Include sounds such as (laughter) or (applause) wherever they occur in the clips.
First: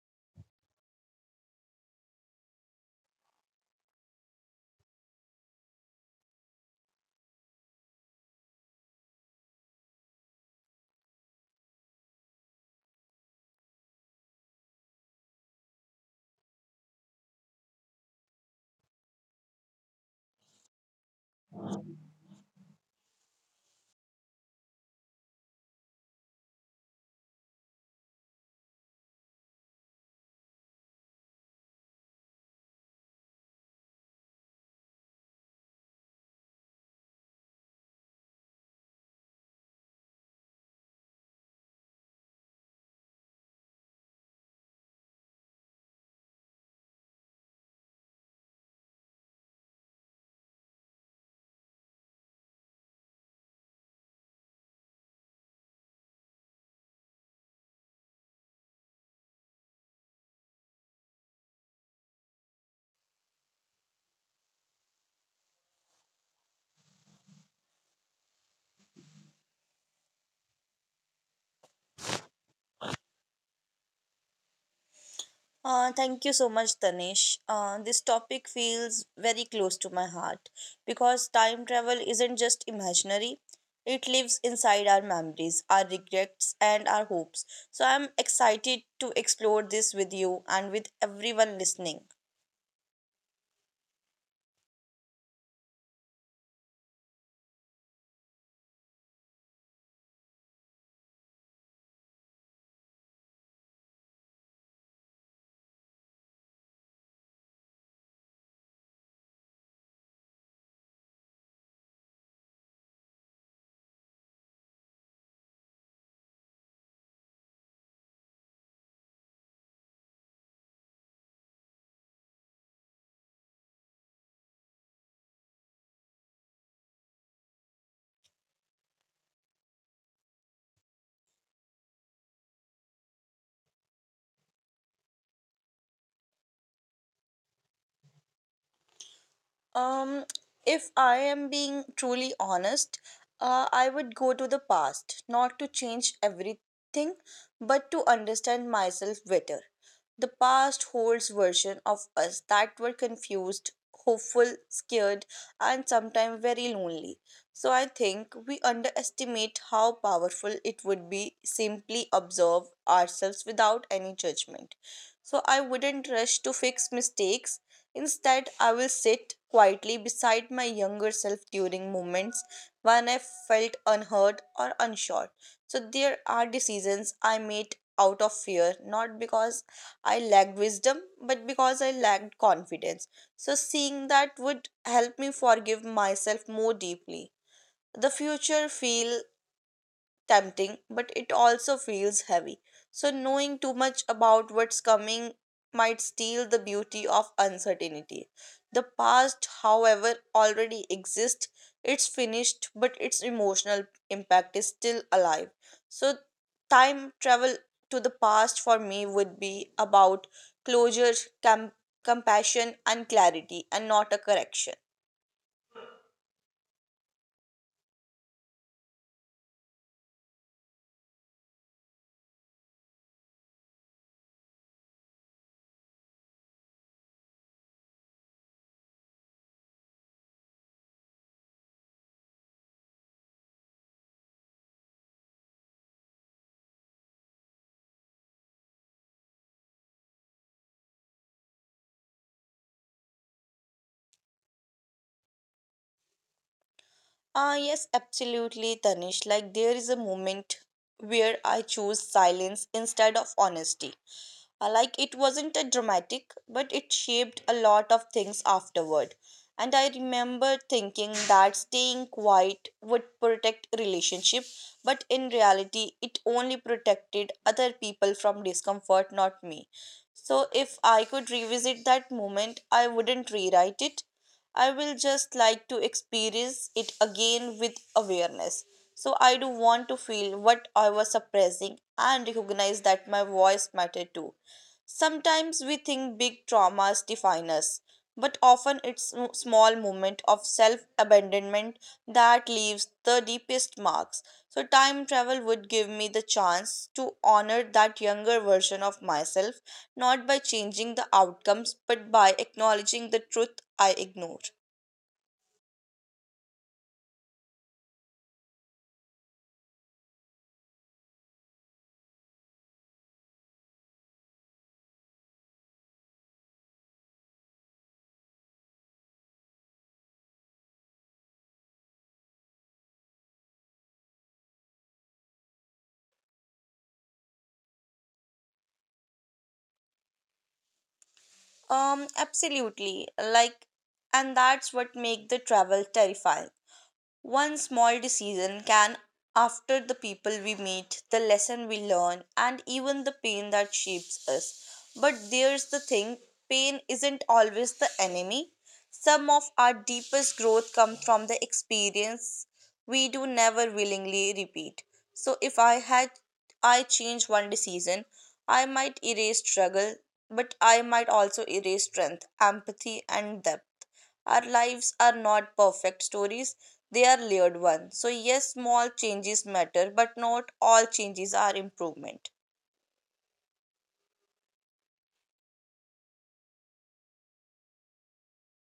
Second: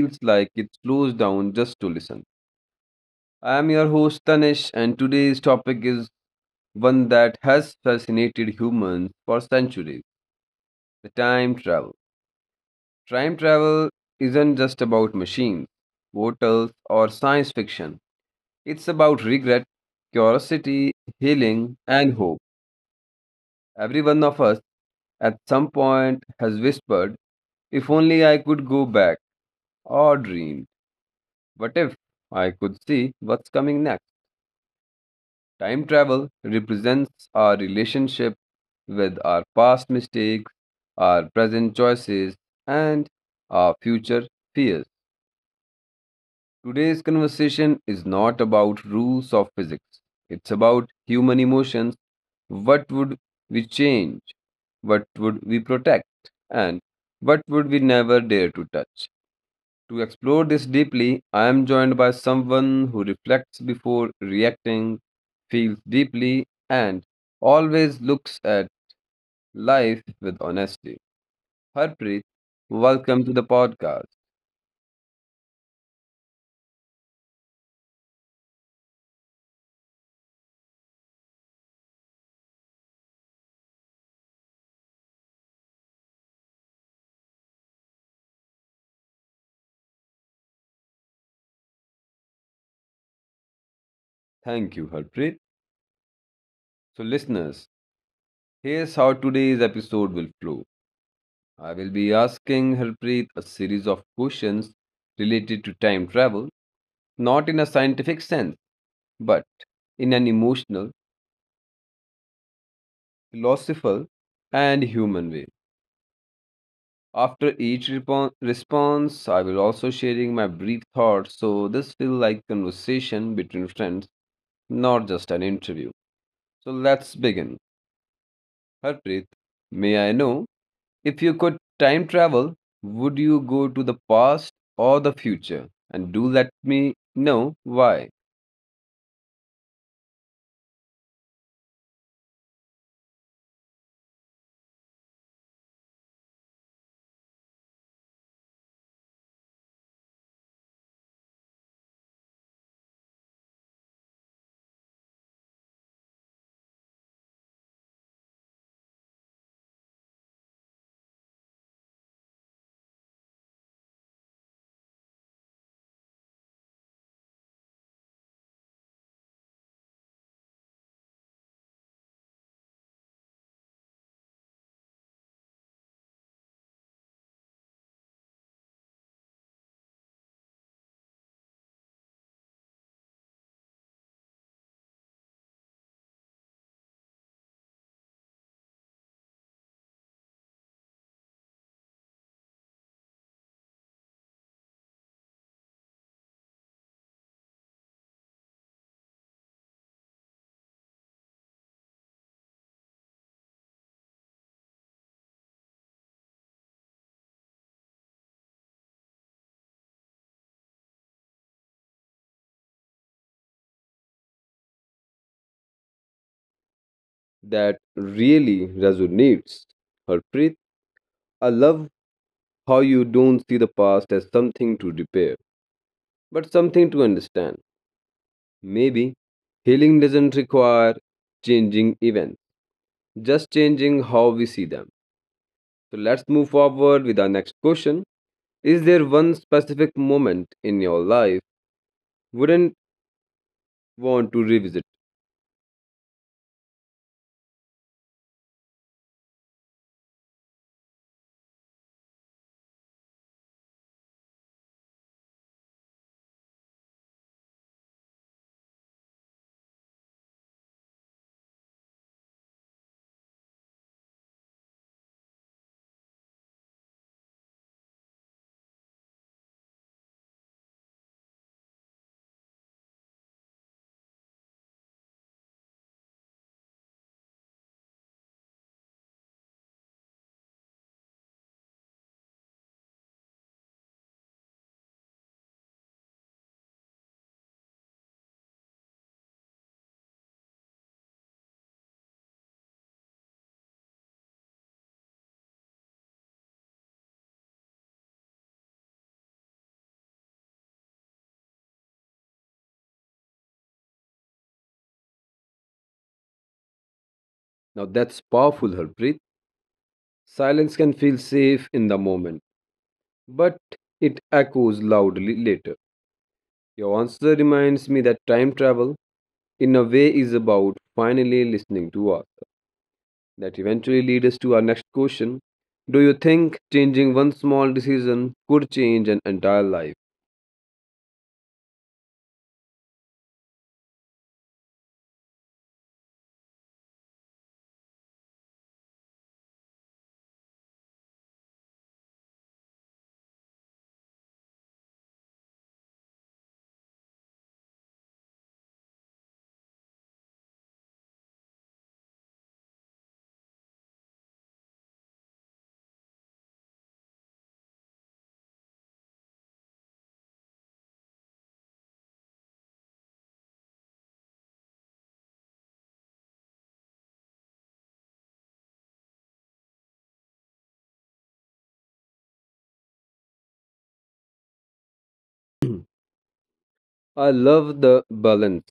feels like it slows down just to listen. I am your host Tanish, and today's topic is one that has fascinated humans for centuries: the time travel. Time travel isn't just about machines, portals, or science fiction. It's about regret, curiosity, healing, and hope. Every one of us at some point has whispered, "If only I could go back," or dreamed, "What if I could see what's coming next?" Time travel represents our relationship with our past mistakes, our present choices, and our future fears. Today's conversation is not about rules of physics, it's about human emotions. What would we change? What would we protect? And what would we never dare to touch? To explore this deeply, I am joined by someone who reflects before reacting, feels deeply, and always looks at life with honesty. Harpreet, welcome to the podcast. Thank you so much, Tanish. This topic feels very close to my heart because time travel isn't just imaginary, it lives inside our memories, our regrets, and our hopes. So I'm excited to explore this with you and with everyone listening. Thank you, Harpreet. So, listeners, here's how today's episode will flow. I will be asking Harpreet a series of questions related to time travel, not in a scientific sense, but in an emotional, philosophical, and human way. After each repon response, I will also sharing my brief thoughts. So this feels like conversation between friends, not just an interview. So let's begin. Harpreet, may I know, if you could time travel, would you go to the past or the future? And do let me know why. Um, if I am being truly honest, I would go to the past, not to change everything, but to understand myself better. The past holds versions of us that were confused, hopeful, scared, and sometimes very lonely. So I think we underestimate how powerful it would be simply observe ourselves without any judgment. So I wouldn't rush to fix mistakes. Instead, I will sit quietly beside my younger self during moments when I felt unheard or unsure. So there are decisions I made out of fear, not because I lacked wisdom, but because I lacked confidence. So seeing that would help me forgive myself more deeply. The future feel tempting, but it also feels heavy. So, knowing too much about what's coming might steal the beauty of uncertainty. The past, however, already exists, it's finished, but its emotional impact is still alive. So, time travel to the past for me would be about closure, com- compassion, and clarity, and not a correction. That really resonates. Harpreet, I love how you don't see the past as something to repair, but something to understand. Maybe healing doesn't require changing events, just changing how we see them. So let's move forward with our next question. Is there one specific moment in your life wouldn't want to revisit? Ah, yes, absolutely, Tanish. Like, there is a moment where I choose silence instead of honesty. Like it wasn't a dramatic, but it shaped a lot of things afterward. And I remember thinking that staying quiet would protect relationship, but in reality, it only protected other people from discomfort, not me. So if I could revisit that moment, I wouldn't rewrite it. I will just like to experience it again with awareness. So I do want to feel what I was suppressing and recognize that my voice mattered too. Sometimes we think big traumas define us, but often it's small moment of self-abandonment that leaves the deepest marks. So time travel would give me the chance to honor that younger version of myself, not by changing the outcomes, but by acknowledging the truth I ignored. Now that's powerful, Harpreet. Silence can feel safe in the moment, but it echoes loudly later. Your answer reminds me that time travel, in a way, is about finally listening to us. That eventually leads us to our next question. Do you think changing one small decision could change an entire life? Absolutely. Like, and that's what makes the travel terrifying. One small decision can after the people we meet, the lesson we learn, and even the pain that shapes us. But there's the thing, pain isn't always the enemy. Some of our deepest growth comes from the experience we do never willingly repeat. So if I had I changed one decision, I might erase struggle, but I might also erase strength, empathy and depth. Our lives are not perfect stories, they are layered ones. So, yes, small changes matter, but not all changes are improvement. (clears throat) I love the balance.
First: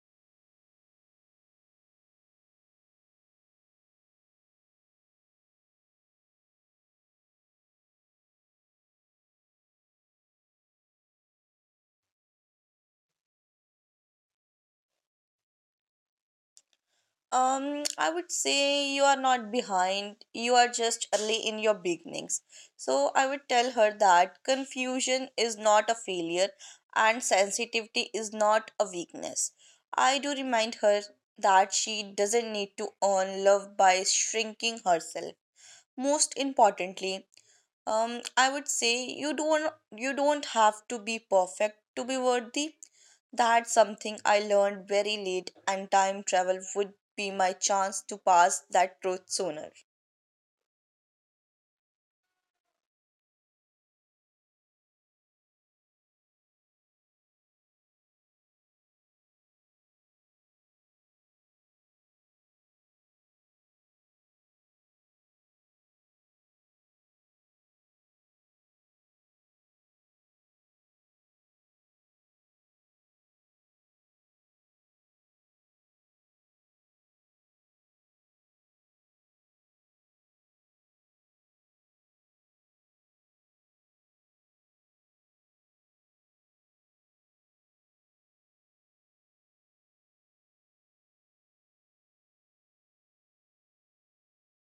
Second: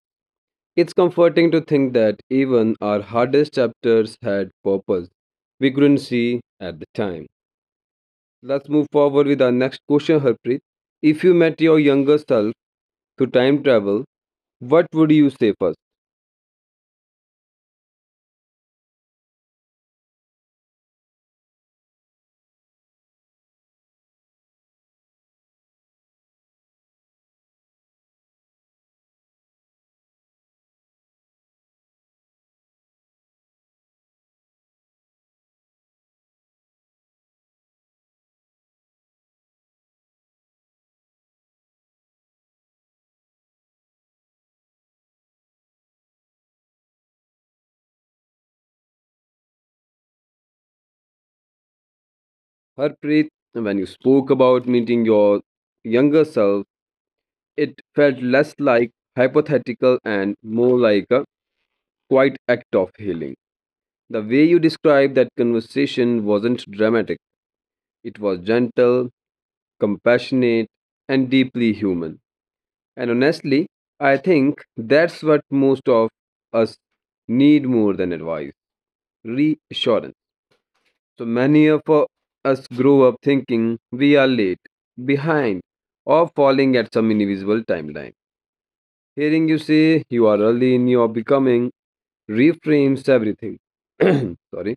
It's comforting to think that even our hardest chapters had purpose we couldn't see at the time. Let's move forward with our next question, Harpreet. If you met your younger self through time travel, what would you say first? I would say you are not behind, you are just early in your beginnings. So, I would tell her that confusion is not a failure and sensitivity is not a weakness. I do remind her that she doesn't need to earn love by shrinking herself. Most importantly, I would say you don't you don't have to be perfect to be worthy. That's something I learned very late, and time travel would be my chance to pass that truth sooner. Harpreet, when you spoke about meeting your younger self, it felt less like hypothetical and more like a quiet act of healing. The way you described that conversation wasn't dramatic, it was gentle, compassionate, and deeply human. And honestly, I think that's what most of us need more than advice: reassurance. So many of us grow up thinking we are late, behind, or falling at some invisible timeline. Hearing you say you are early in your becoming reframes everything. (clears throat) Sorry.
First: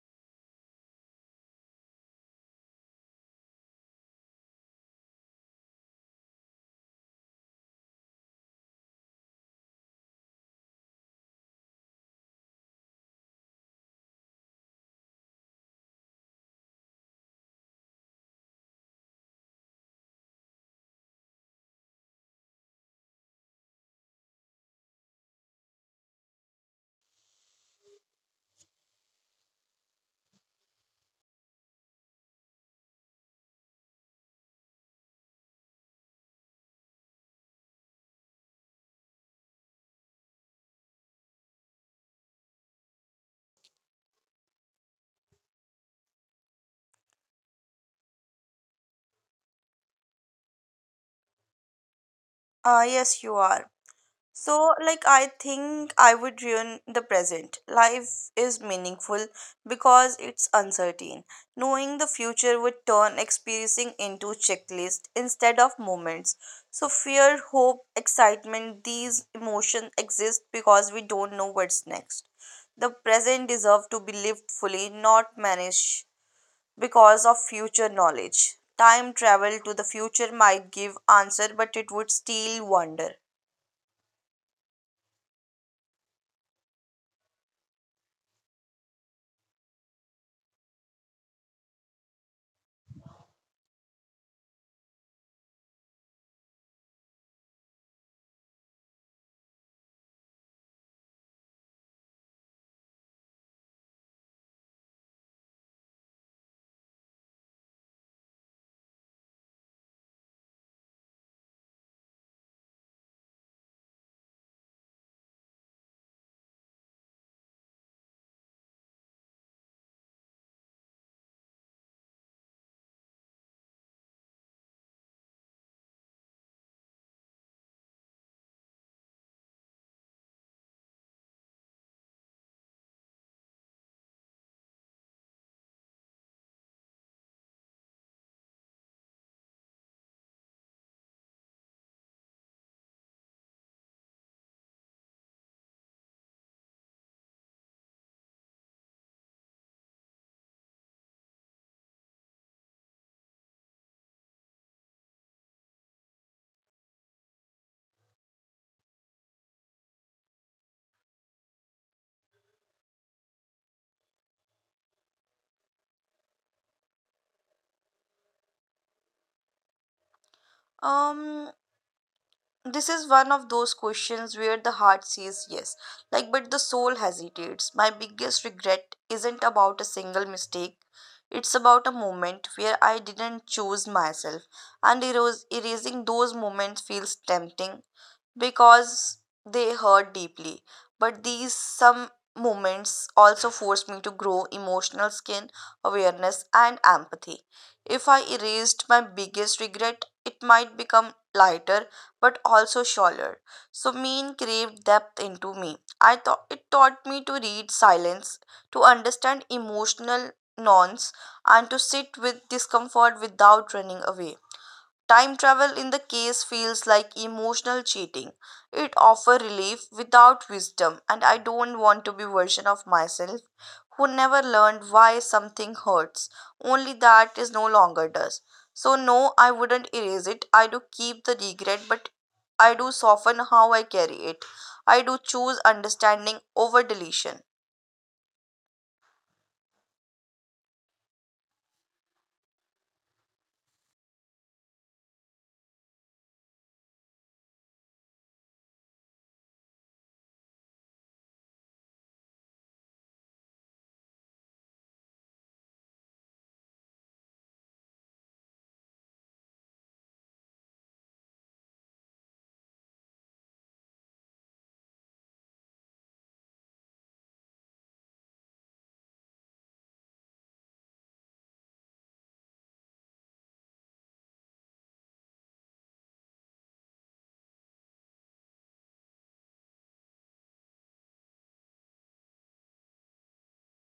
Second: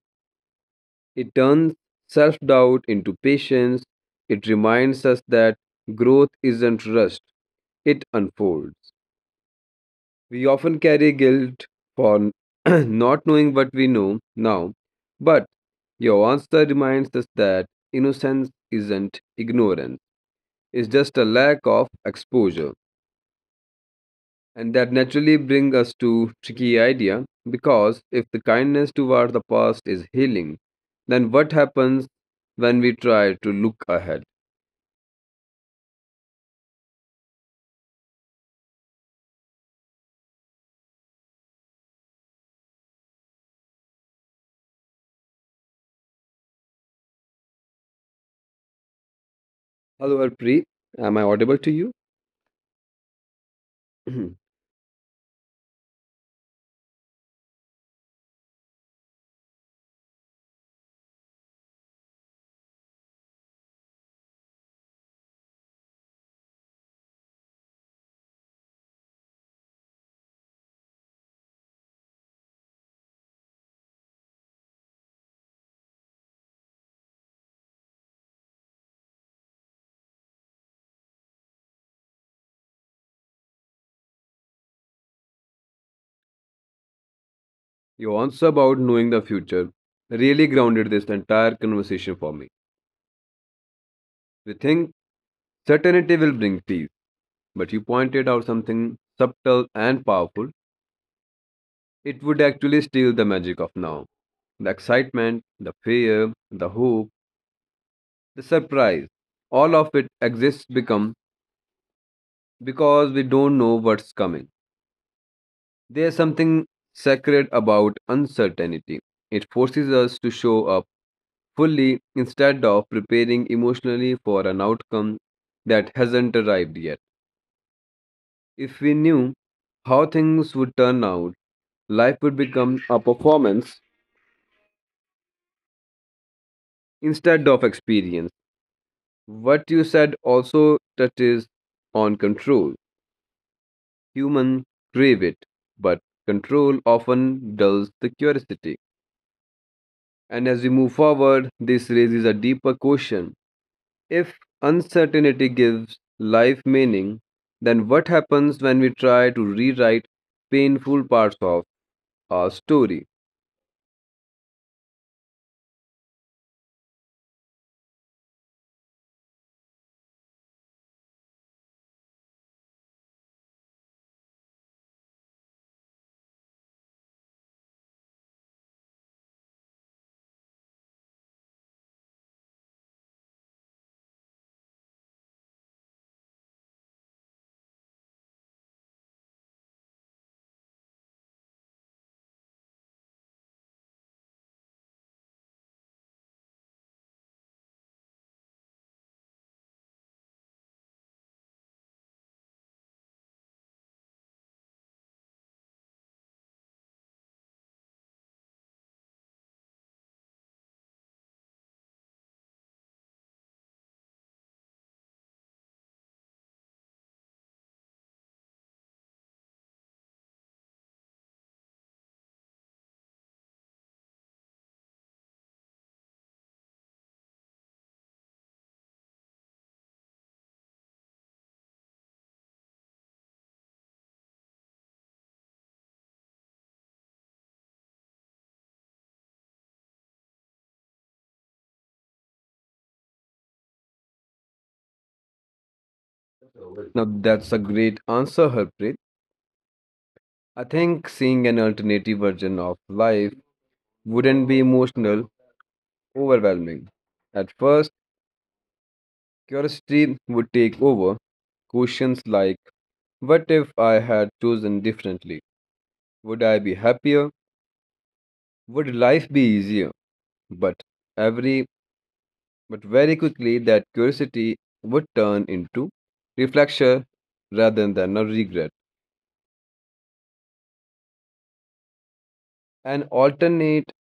It turns self doubt into patience. It reminds us that growth isn't rushed, it unfolds. We often carry guilt for (clears throat) not knowing what we know now, but your answer reminds us that innocence isn't ignorance, it's just a lack of exposure. And that naturally brings us to tricky idea, because if the kindness toward the past is healing, then what happens when we try to look ahead? Hello, Harpreet. Am I audible to you? Ah, yes, you are. (clears throat) So, like, I think I would ruin the present. Life is meaningful because it's uncertain. Knowing the future would turn experiencing into checklist instead of moments. So, fear, hope, excitement, these emotions exist because we don't know what's next. The present deserves to be lived fully, not managed because of future knowledge. Time travel to the future might give answer, but it would steal wonder. Your answer about knowing the future really grounded this entire conversation for me. We think certainty will bring peace, but you pointed out something subtle and powerful. It would actually steal the magic of now. The excitement, the fear, the hope, the surprise, all of it exists become because we don't know what's coming. There's something sacred about uncertainty. It forces us to show up fully instead of preparing emotionally for an outcome that hasn't arrived yet. If we knew how things would turn out, life would become a performance instead of experience. What you said also touches on control. Humans crave it, but control often dulls the curiosity. And as we move forward, this raises a deeper question. If uncertainty gives life meaning, then what happens when we try to rewrite painful parts of our story? Um, this is one of those questions where the heart says yes like but the soul hesitates. My biggest regret isn't about a single mistake, it's about a moment where I didn't choose myself, and erasing those moments feels tempting because they hurt deeply. But these some moments also forced me to grow emotional skin, awareness and empathy. If I erased my biggest regret, it might become lighter but also shallower. So mean craved depth into me. I thought it taught me to read silence, to understand emotional nuance, and to sit with discomfort without running away. Time travel in the case feels like emotional cheating. It offers relief without wisdom, and I don't want to be version of myself who never learned why something hurts, only that is no longer does. So no, I wouldn't erase it. I do keep the regret, but I do soften how I carry it. I do choose understanding over deletion. Now, that's a great answer, Harpreet. I think seeing an alternative version of life wouldn't be emotional, overwhelming. At first, curiosity would take over. Questions like, what if I had chosen differently? Would I be happier? Would life be easier? But every but very quickly that curiosity would turn into reflection rather than a regret. An alternate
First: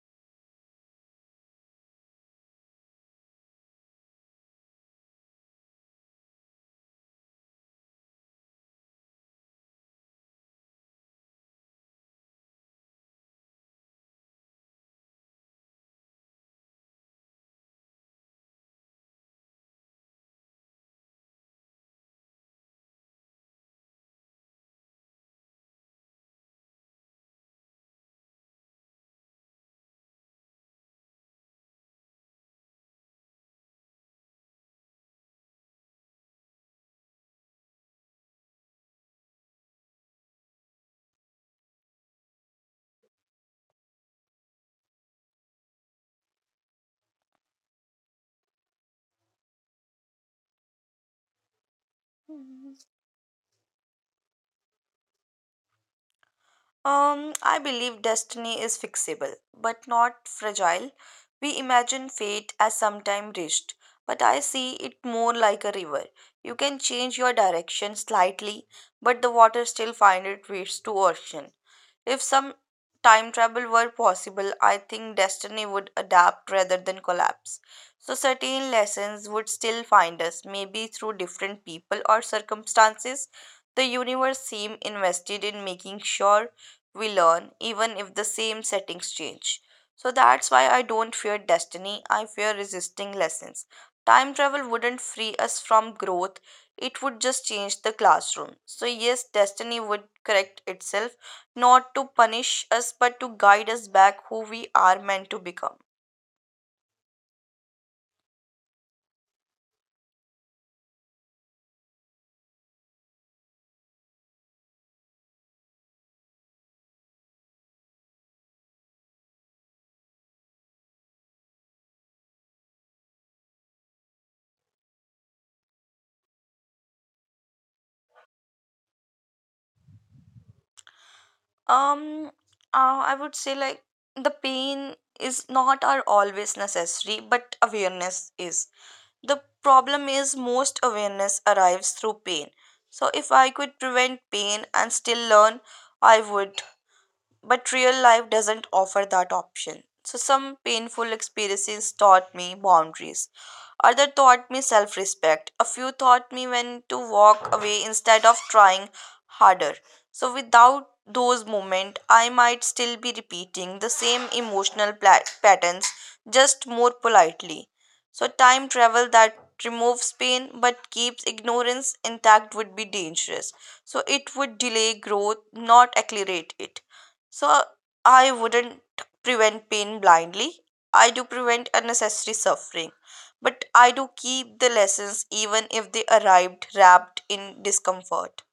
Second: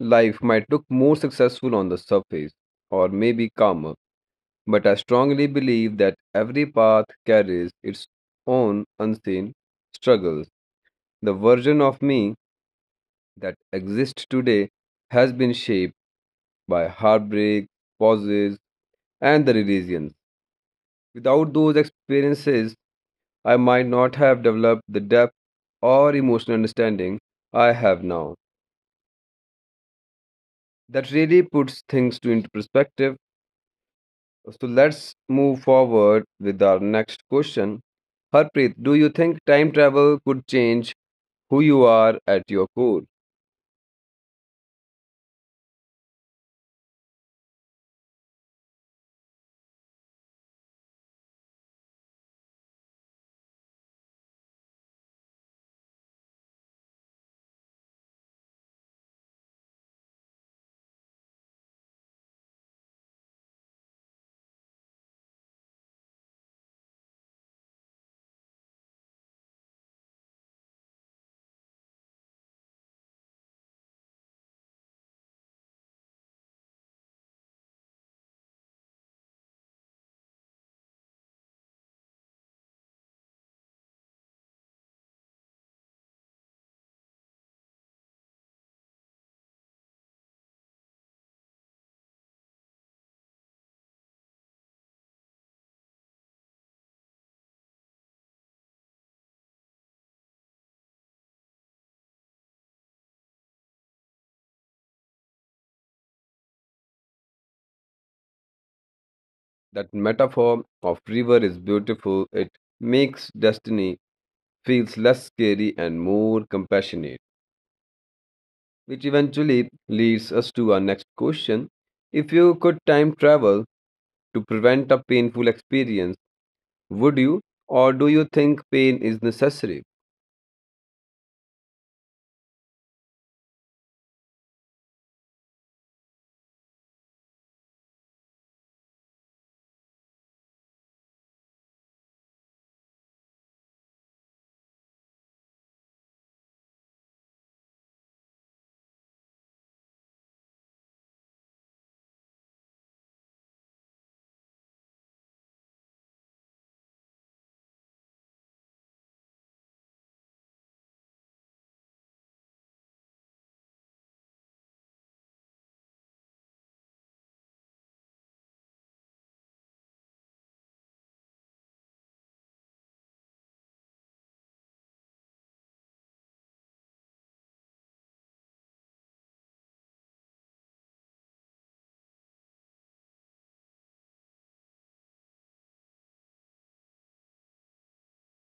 life might look more successful on the surface or maybe calmer, but I strongly believe that every path carries its own unseen struggles. The version of me that exists today has been shaped by heartbreak, pauses, and the revisions. Without those experiences, I might not have developed the depth or emotional understanding I have now. That really puts things to into perspective. So let's move forward with our next question. Harpreet, do you think time travel could change who you are at your core? I believe destiny is fixable, but not fragile. We imagine fate as sometime reached, but I see it more like a river. You can change your direction slightly, but the water still finds its way to ocean. If some time travel were possible, I think destiny would adapt rather than collapse. So, certain lessons would still find us, maybe through different people or circumstances. The universe seems invested in making sure we learn, even if the same settings change. So, that's why I don't fear destiny, I fear resisting lessons. Time travel wouldn't free us from growth, it would just change the classroom. So, yes, destiny would correct itself not to punish us but to guide us back who we are meant to become. That metaphor of river is beautiful. It makes destiny feels less scary and more compassionate. Which eventually leads us to our next question. If you could time travel to prevent a painful experience, would you? Or do you think pain is necessary? um I would say like the pain is not are always necessary but awareness is. The problem is most awareness arrives through pain, so if I could prevent pain and still learn, I would, but real life doesn't offer that option. So, some painful experiences taught me boundaries. Other taught me self respect. A few taught me when to walk away instead of trying harder. So, without those moments, I might still be repeating the same emotional patterns, just more politely. So, time travel that removes pain but keeps ignorance intact would be dangerous. So, it would delay growth, not accelerate it. So I wouldn't prevent pain blindly. I do prevent unnecessary suffering. But I do keep the lessons even if they arrived wrapped in discomfort.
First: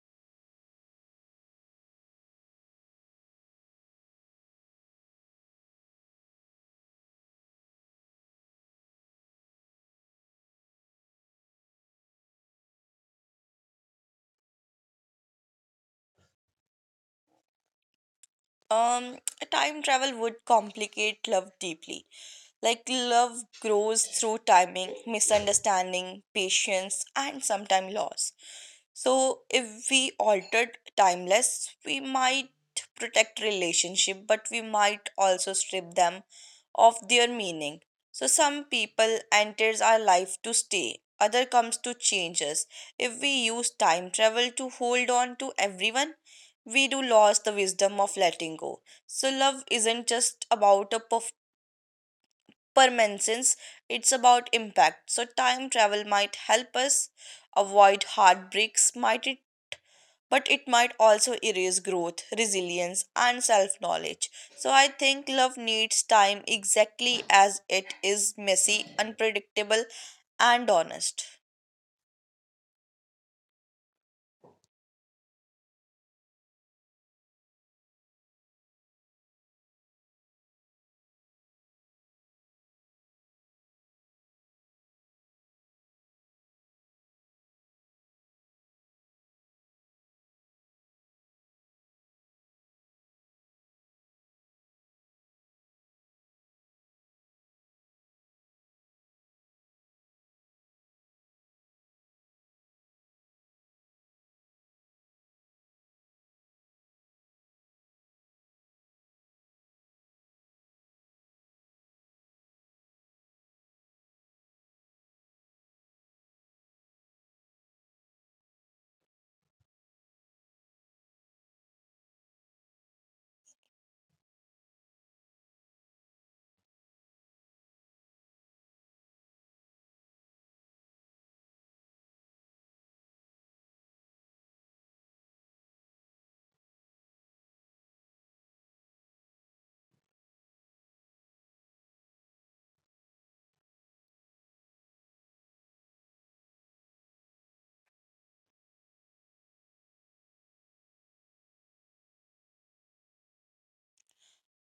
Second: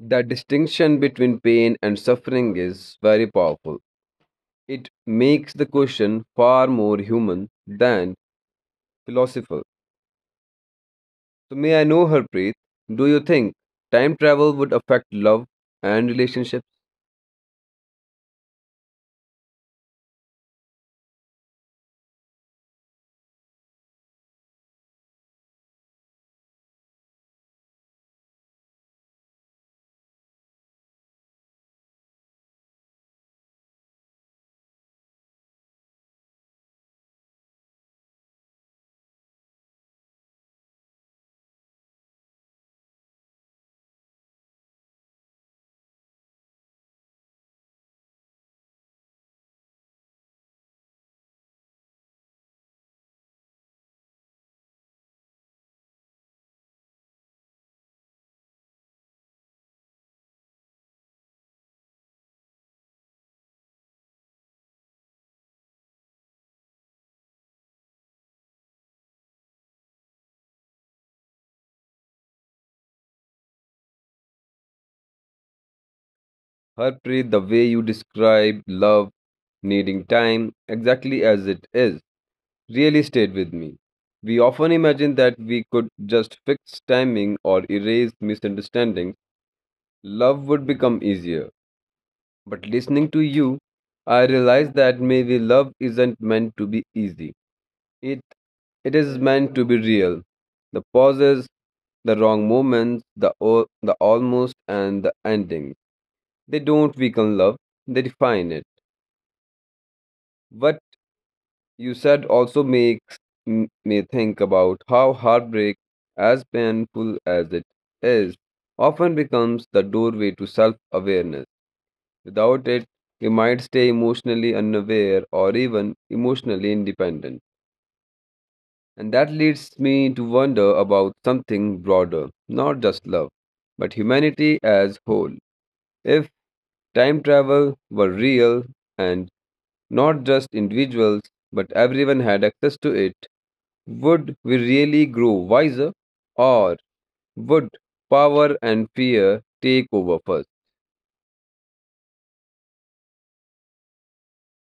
The distinction between pain and suffering is very powerful. It makes the question far more human than philosophical. So, may I know, Harpreet, do you think time travel would affect love and relationships? Um, Time travel would complicate love deeply. Like, love grows through timing, misunderstanding, patience, and sometimes loss. So if we altered timeless, we might protect relationship, but we might also strip them of their meaning. So some people enters our life to stay, other comes to change us. If we use time travel to hold on to everyone, we do lose the wisdom of letting go. So love isn't just about a per mentions, it's about impact. So time travel might help us avoid heartbreaks might it, but it might also erase growth, resilience and self knowledge. So I think love needs time exactly as it is, messy, unpredictable, and honest. Harpreet, the way you describe love needing time exactly as it is really stayed with me. We often imagine that we could just fix timing or erase misunderstandings, love would become easier. But listening to you, I realized that maybe love isn't meant to be easy. It it is meant to be real. The pauses, the wrong moments, the almost and the endings. They don't weaken love, they define it. What you said also makes me think about how heartbreak, as painful as it is, often becomes the doorway to self awareness. Without it, you might stay emotionally unaware or even emotionally independent. And that leads me to wonder about something broader, not just love, but humanity as whole. If time travel were real and not just individuals, but everyone had access to it, would we really grow wiser? Or would power and fear take over first?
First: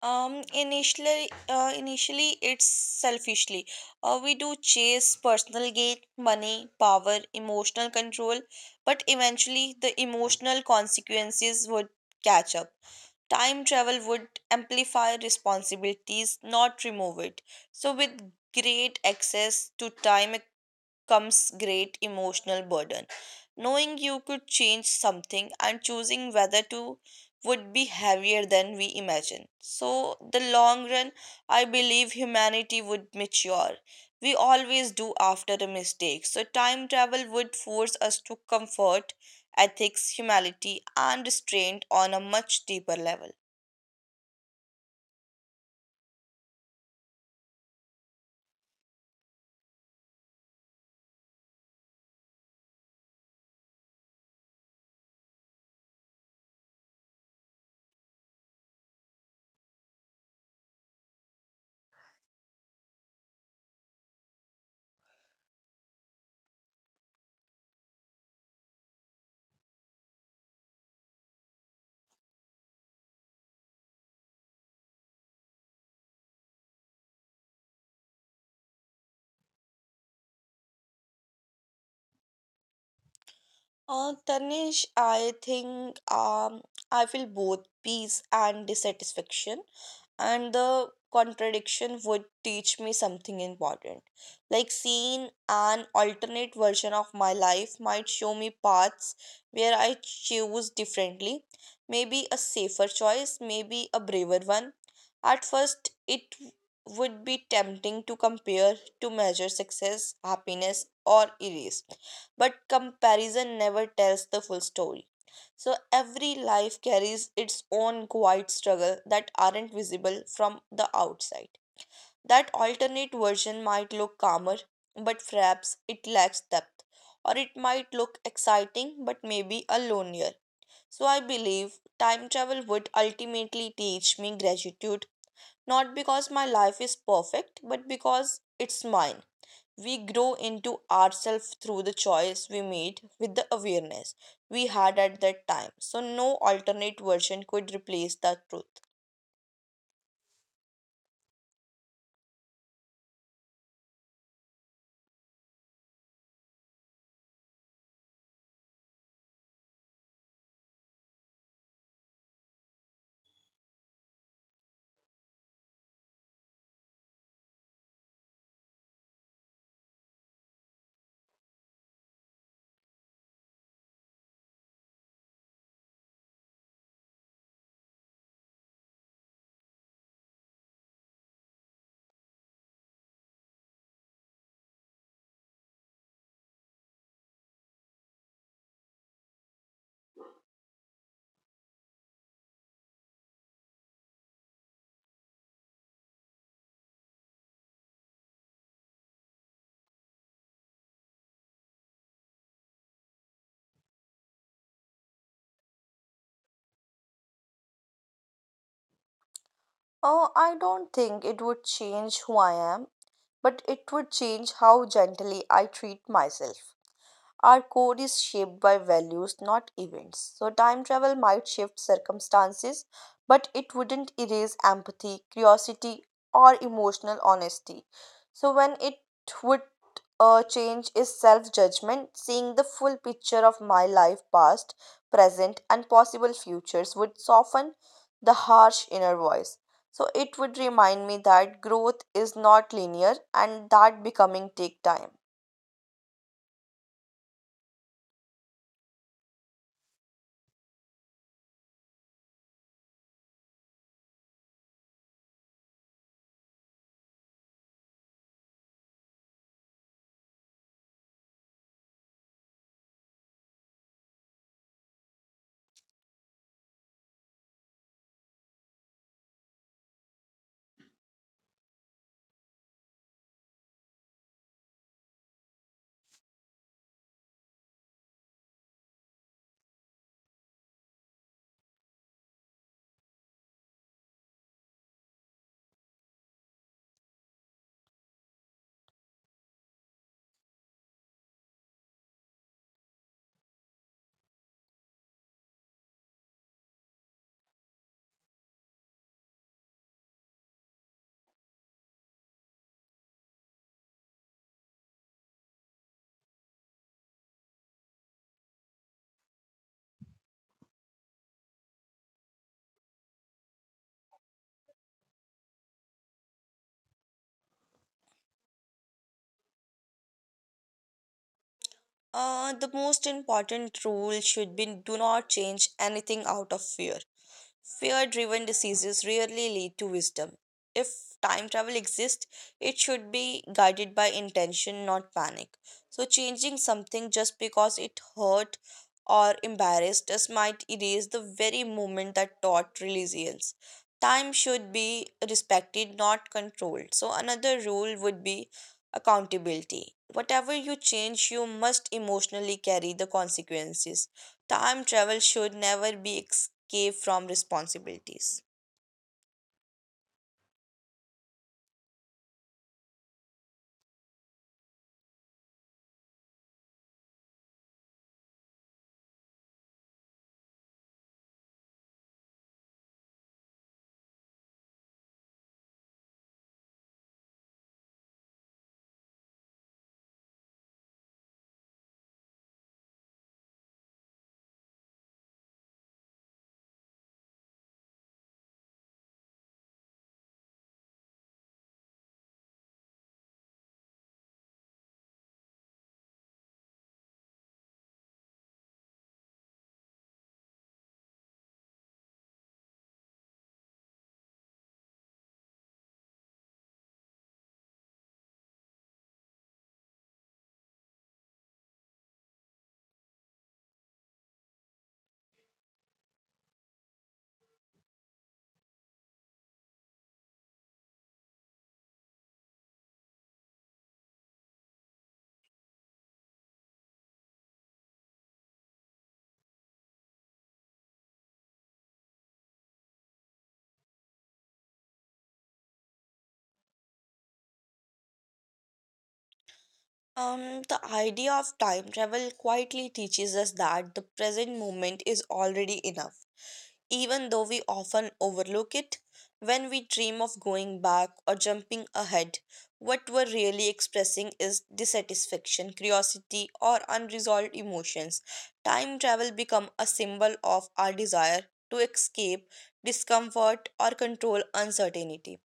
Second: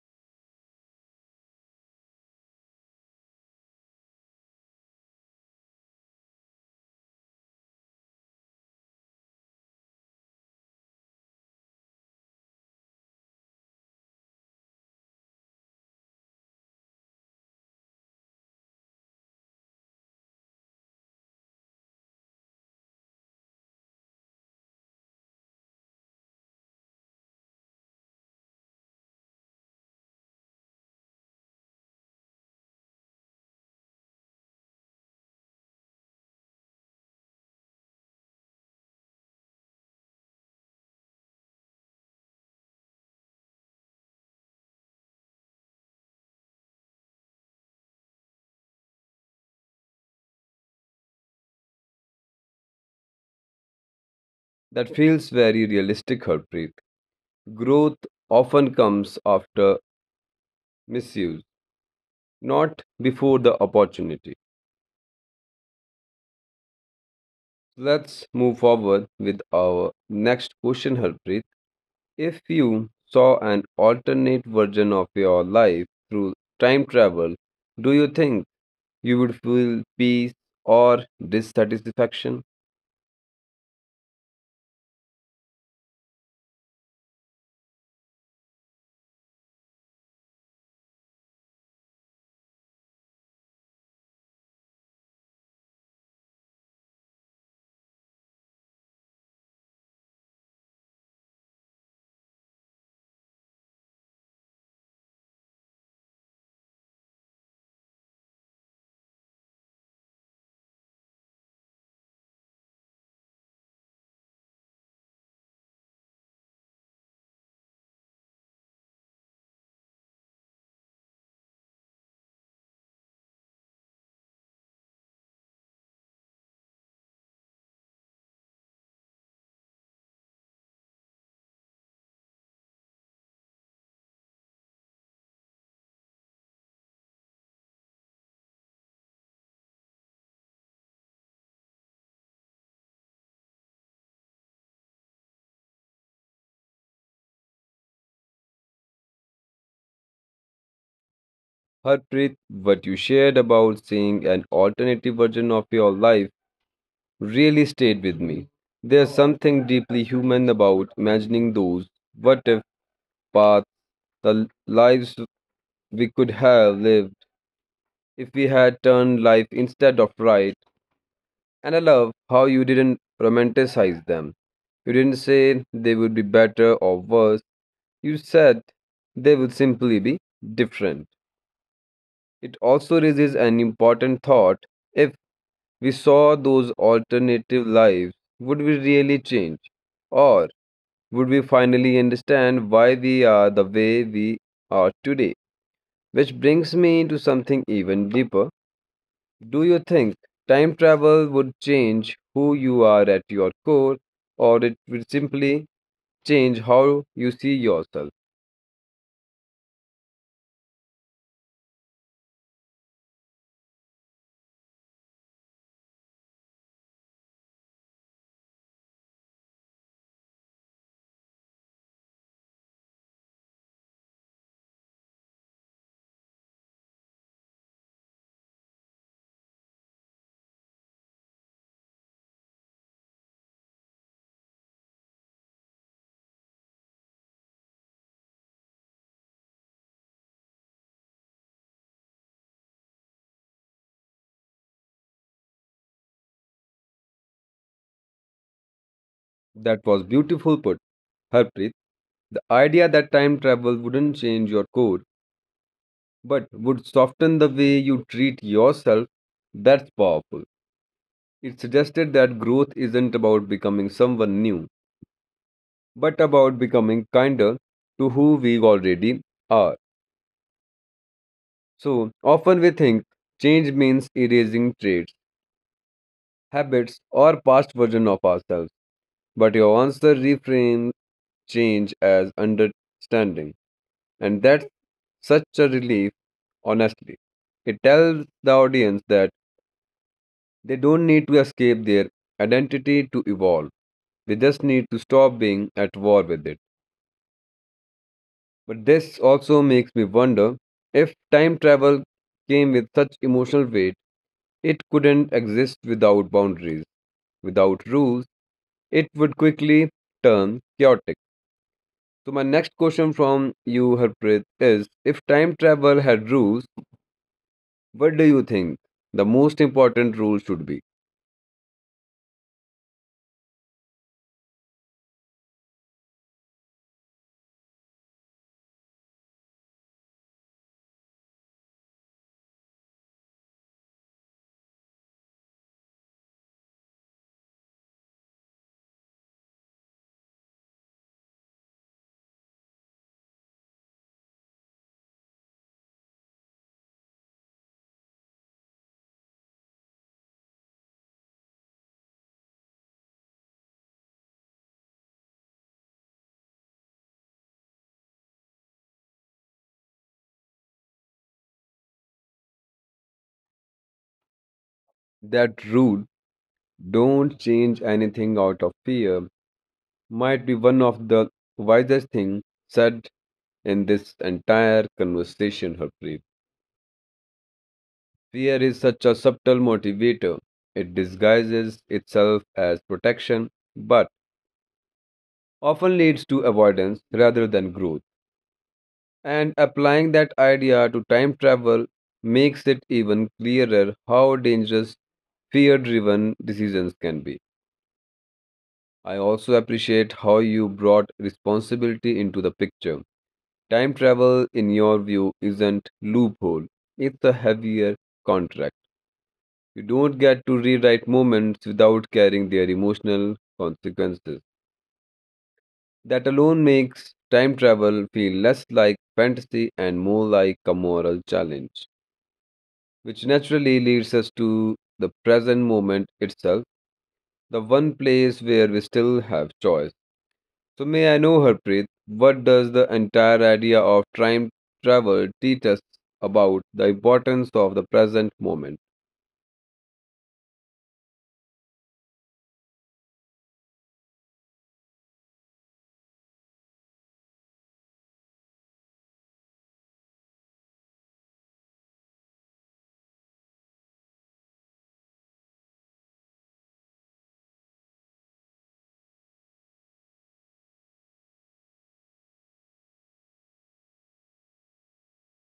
Initially it's selfishly. We do chase personal gain, money, power, emotional control, but eventually the emotional consequences would catch up. Time travel would amplify responsibilities, not remove it. So, with great access to time comes great emotional burden. Knowing you could change something and choosing whether to would be heavier than we imagine. So, the long run, I believe humanity would mature. We always do after a mistake. So, time travel would force us to comfort ethics, humanity, and restraint on a much deeper level. That feels very realistic, Harpreet. Growth often comes after misuse, not before the opportunity. Let's move forward with our next question, Harpreet. If you saw an alternate version of your life through time travel, do you think you would feel peace or dissatisfaction? Tanish, I think I feel both peace and dissatisfaction and the contradiction would teach me something important. Like seeing an alternate version of my life might show me paths where I choose differently, maybe a safer choice, maybe a braver one. At first, it would be tempting to compare, to measure success, happiness, or erase. But comparison never tells the full story. So every life carries its own quiet struggle that aren't visible from the outside. That alternate version might look calmer, but perhaps it lacks depth, or it might look exciting, but maybe a lonelier. So I believe time travel would ultimately teach me gratitude, not because my life is perfect, but because it's mine. We grow into ourselves through the choice we made with the awareness we had at that time. So, no alternate version could replace the truth. Harpreet, what you shared about seeing an alternative version of your life really stayed with me. There's something deeply human about imagining those what if paths, the lives we could have lived if we had turned life instead of right. And I love how you didn't romanticize them. You didn't say they would be better or worse. You said they would simply be different. It also raises an important thought. If we saw those alternative lives, would we really change? Or would we finally understand why we are the way we are today? Which brings me into something even deeper. Do you think time travel would change who you are at your core, or it would simply change how you see yourself? Oh, I don't think it would change who I am, but it would change how gently I treat myself. Our code is shaped by values, not events. So, time travel might shift circumstances, but it wouldn't erase empathy, curiosity, or emotional honesty. So, when it would change is self judgment, seeing the full picture of my life, past, present, and possible futures would soften the harsh inner voice. So, it would remind me that growth is not linear and that becoming take time. That was beautiful put, Harpreet. The idea that time travel wouldn't change your core but would soften the way you treat yourself, that's powerful. It suggested that growth isn't about becoming someone new, but about becoming kinder to who we already are. So often we think change means erasing traits, habits, or past version of ourselves. But your answer reframes change as understanding. And that's such a relief, honestly. It tells the audience that they don't need to escape their identity to evolve. They just need to stop being at war with it. But this also makes me wonder, if time travel came with such emotional weight, it couldn't exist without boundaries, without rules. It would quickly turn chaotic. So, my next question from you, Harpreet, is if time travel had rules, what do you think the most important rule should be? The most important rule should be do not change anything out of fear. Fear driven diseases rarely lead to wisdom. If time travel exists, it should be guided by intention, not panic. So, changing something just because it hurt or embarrassed us might erase the very moment that taught resilience. Time should be respected, not controlled. So, another rule would be accountability. Whatever you change, you must emotionally carry the consequences. Time travel should never be escape from responsibilities. That rule, don't change anything out of fear, might be one of the wisest things said in this entire conversation, Harpreet. Fear is such a subtle motivator. It disguises itself as protection, but often leads to avoidance rather than growth. And applying that idea to time travel makes it even clearer how dangerous fear driven decisions can be. I also appreciate how you brought responsibility into the picture. Time travel, in your view, isn't loophole. It's a heavier contract. You don't get to rewrite moments without carrying their emotional consequences. That alone makes time travel feel less like fantasy and more like a moral challenge, which naturally leads us to the present moment itself, the one place where we still have choice. So may I know, Harpreet, what does the entire idea of time travel teach us about the importance of the present moment? The idea of time travel quietly teaches us that the present moment is already enough, even though we often overlook it when we dream of going back or jumping ahead. What we're really expressing is dissatisfaction, curiosity, or unresolved emotions. Time travel become a symbol of our desire to escape discomfort or control uncertainty.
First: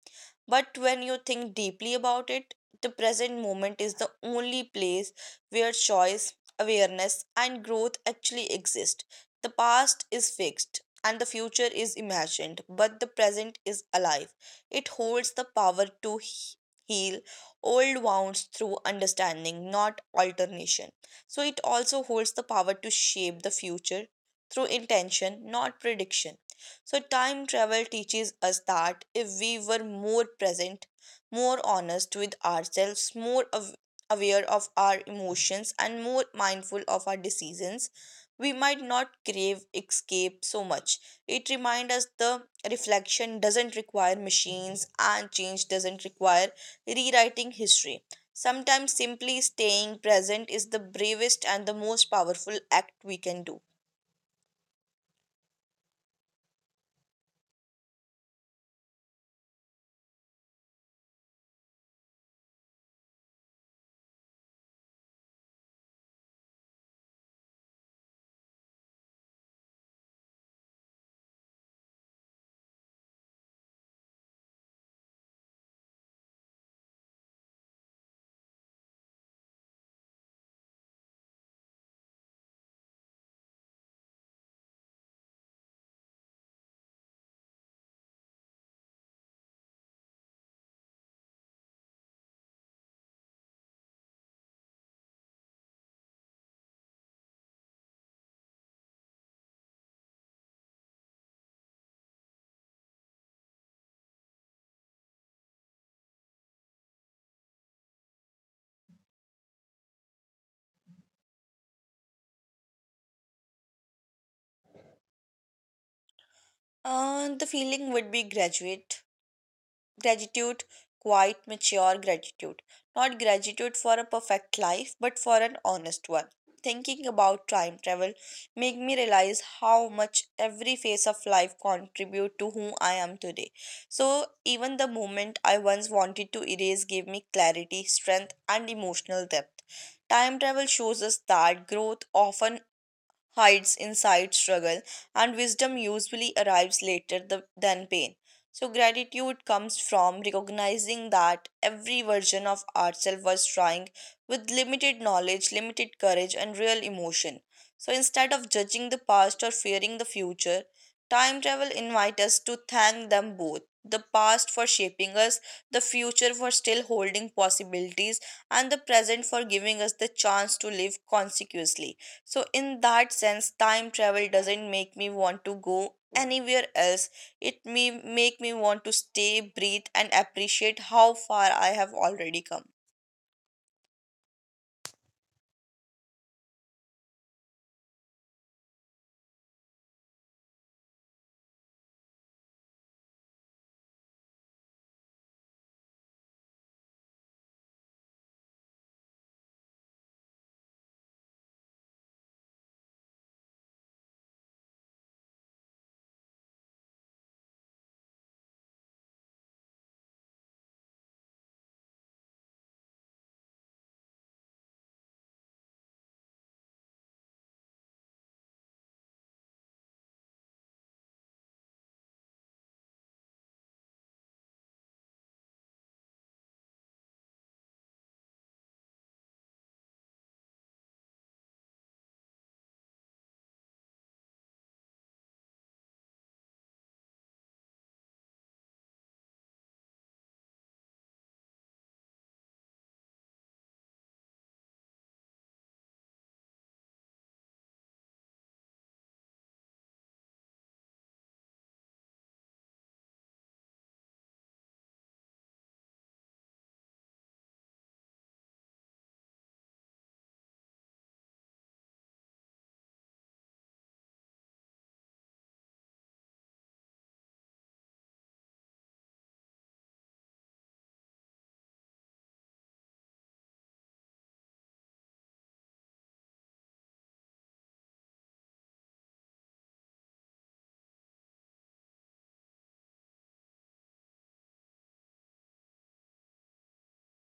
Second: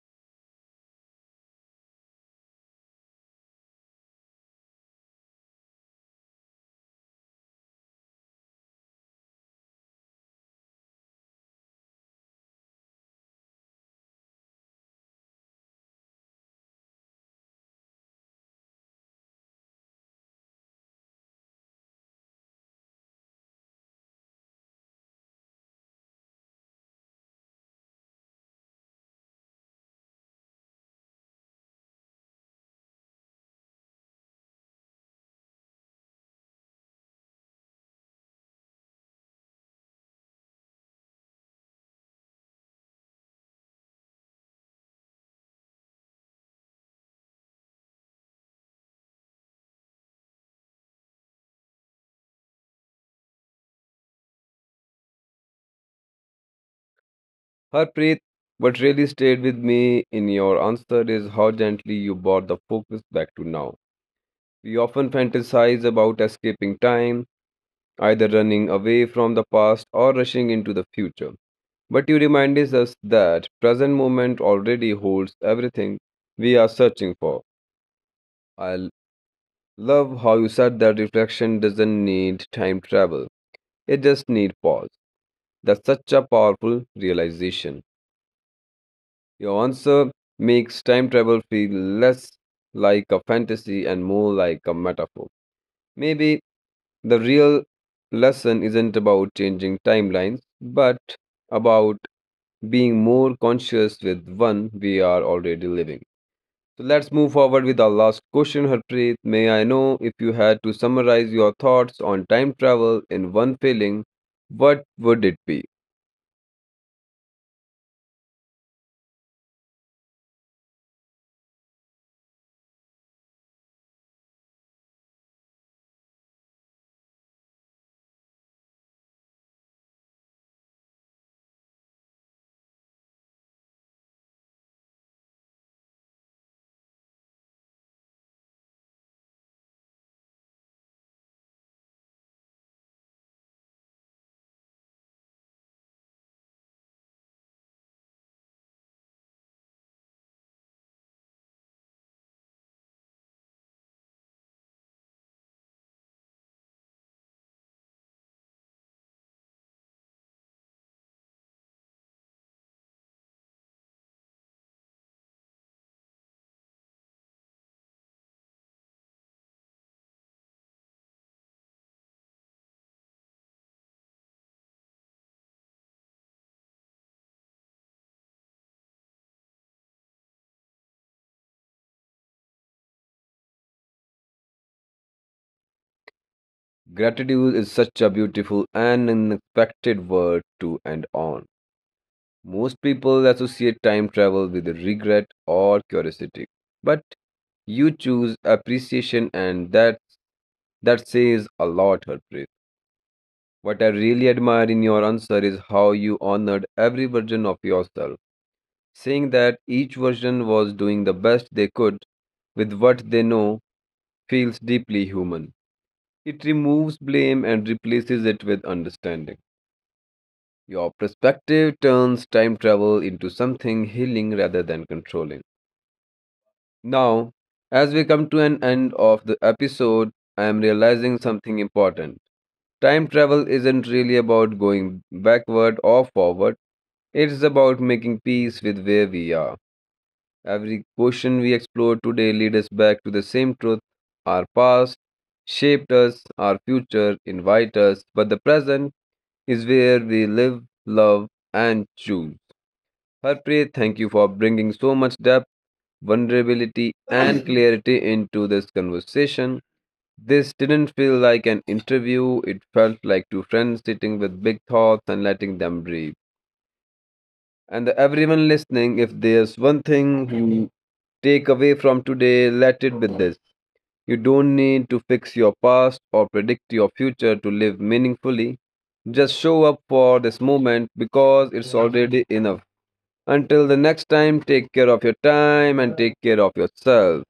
But when you think deeply about it, the present moment is the only place where choice, awareness, and growth actually exist. The past is fixed and the future is imagined, but the present is alive. It holds the power to heal old wounds through understanding, not alternation. So it also holds the power to shape the future through intention, not prediction. So, time travel teaches us that if we were more present, more honest with ourselves, more aware of our emotions, and more mindful of our decisions, we might not crave escape so much. It reminds us the reflection doesn't require machines and change doesn't require rewriting history. Sometimes simply staying present is the bravest and the most powerful act we can do. Harpreet, what really stayed with me in your answer is how gently you brought the focus back to now. We often fantasize about escaping time, either running away from the past or rushing into the future. But you remind us that present moment already holds everything we are searching for. I love how you said that reflection doesn't need time travel. It just needs pause. That's such a powerful realization. Your answer makes time travel feel less like a fantasy and more like a metaphor. Maybe the real lesson isn't about changing timelines, but about being more conscious with one we are already living. So let's move forward with our last question, Harpreet. May I know, if you had to summarize your thoughts on time travel in one feeling, what would it be? The feeling would be graduate gratitude, quite mature gratitude. Not gratitude for a perfect life, but for an honest one. Thinking about time travel make me realize how much every phase of life contribute to who I am today. So even the moment I once wanted to erase gave me clarity, strength and emotional depth. Time travel shows us that growth often hides inside struggle, and wisdom usually arrives later than pain. So, gratitude comes from recognizing that every version of ourselves was trying with limited knowledge, limited courage, and real emotion. So, instead of judging the past or fearing the future, time travel invites us to thank them both, the past for shaping us, the future for still holding possibilities, and the present for giving us the chance to live consequently. So, in that sense, time travel doesn't make me want to go anywhere else. It may make me want to stay, breathe, and appreciate how far I have already come. Gratitude is such a beautiful and unexpected word to end on. Most people associate time travel with regret or curiosity, but you choose appreciation, and that says a lot, Harpreet. What I really admire in your answer is how you honored every version of yourself, saying that each version was doing the best they could with what they know feels deeply human. It removes blame and replaces it with understanding. Your perspective turns time travel into something healing rather than controlling. Now, as we come to an end of the episode, I am realizing something important. Time travel isn't really about going backward or forward, it's about making peace with where we are. Every question we explore today leads us back to the same truth. Our past shaped us, our future invite us, but the present is where we live, love, and choose. Harpreet, thank you for bringing so much depth, vulnerability, and (clears throat) clarity into this conversation. This didn't feel like an interview, it felt like two friends sitting with big thoughts and letting them breathe. And everyone listening, if there's one thing you take away from today, let it be this. You don't need to fix your past or predict your future to live meaningfully. Just show up for this moment because it's already enough. Until the next time, take care of your time and take care of yourself.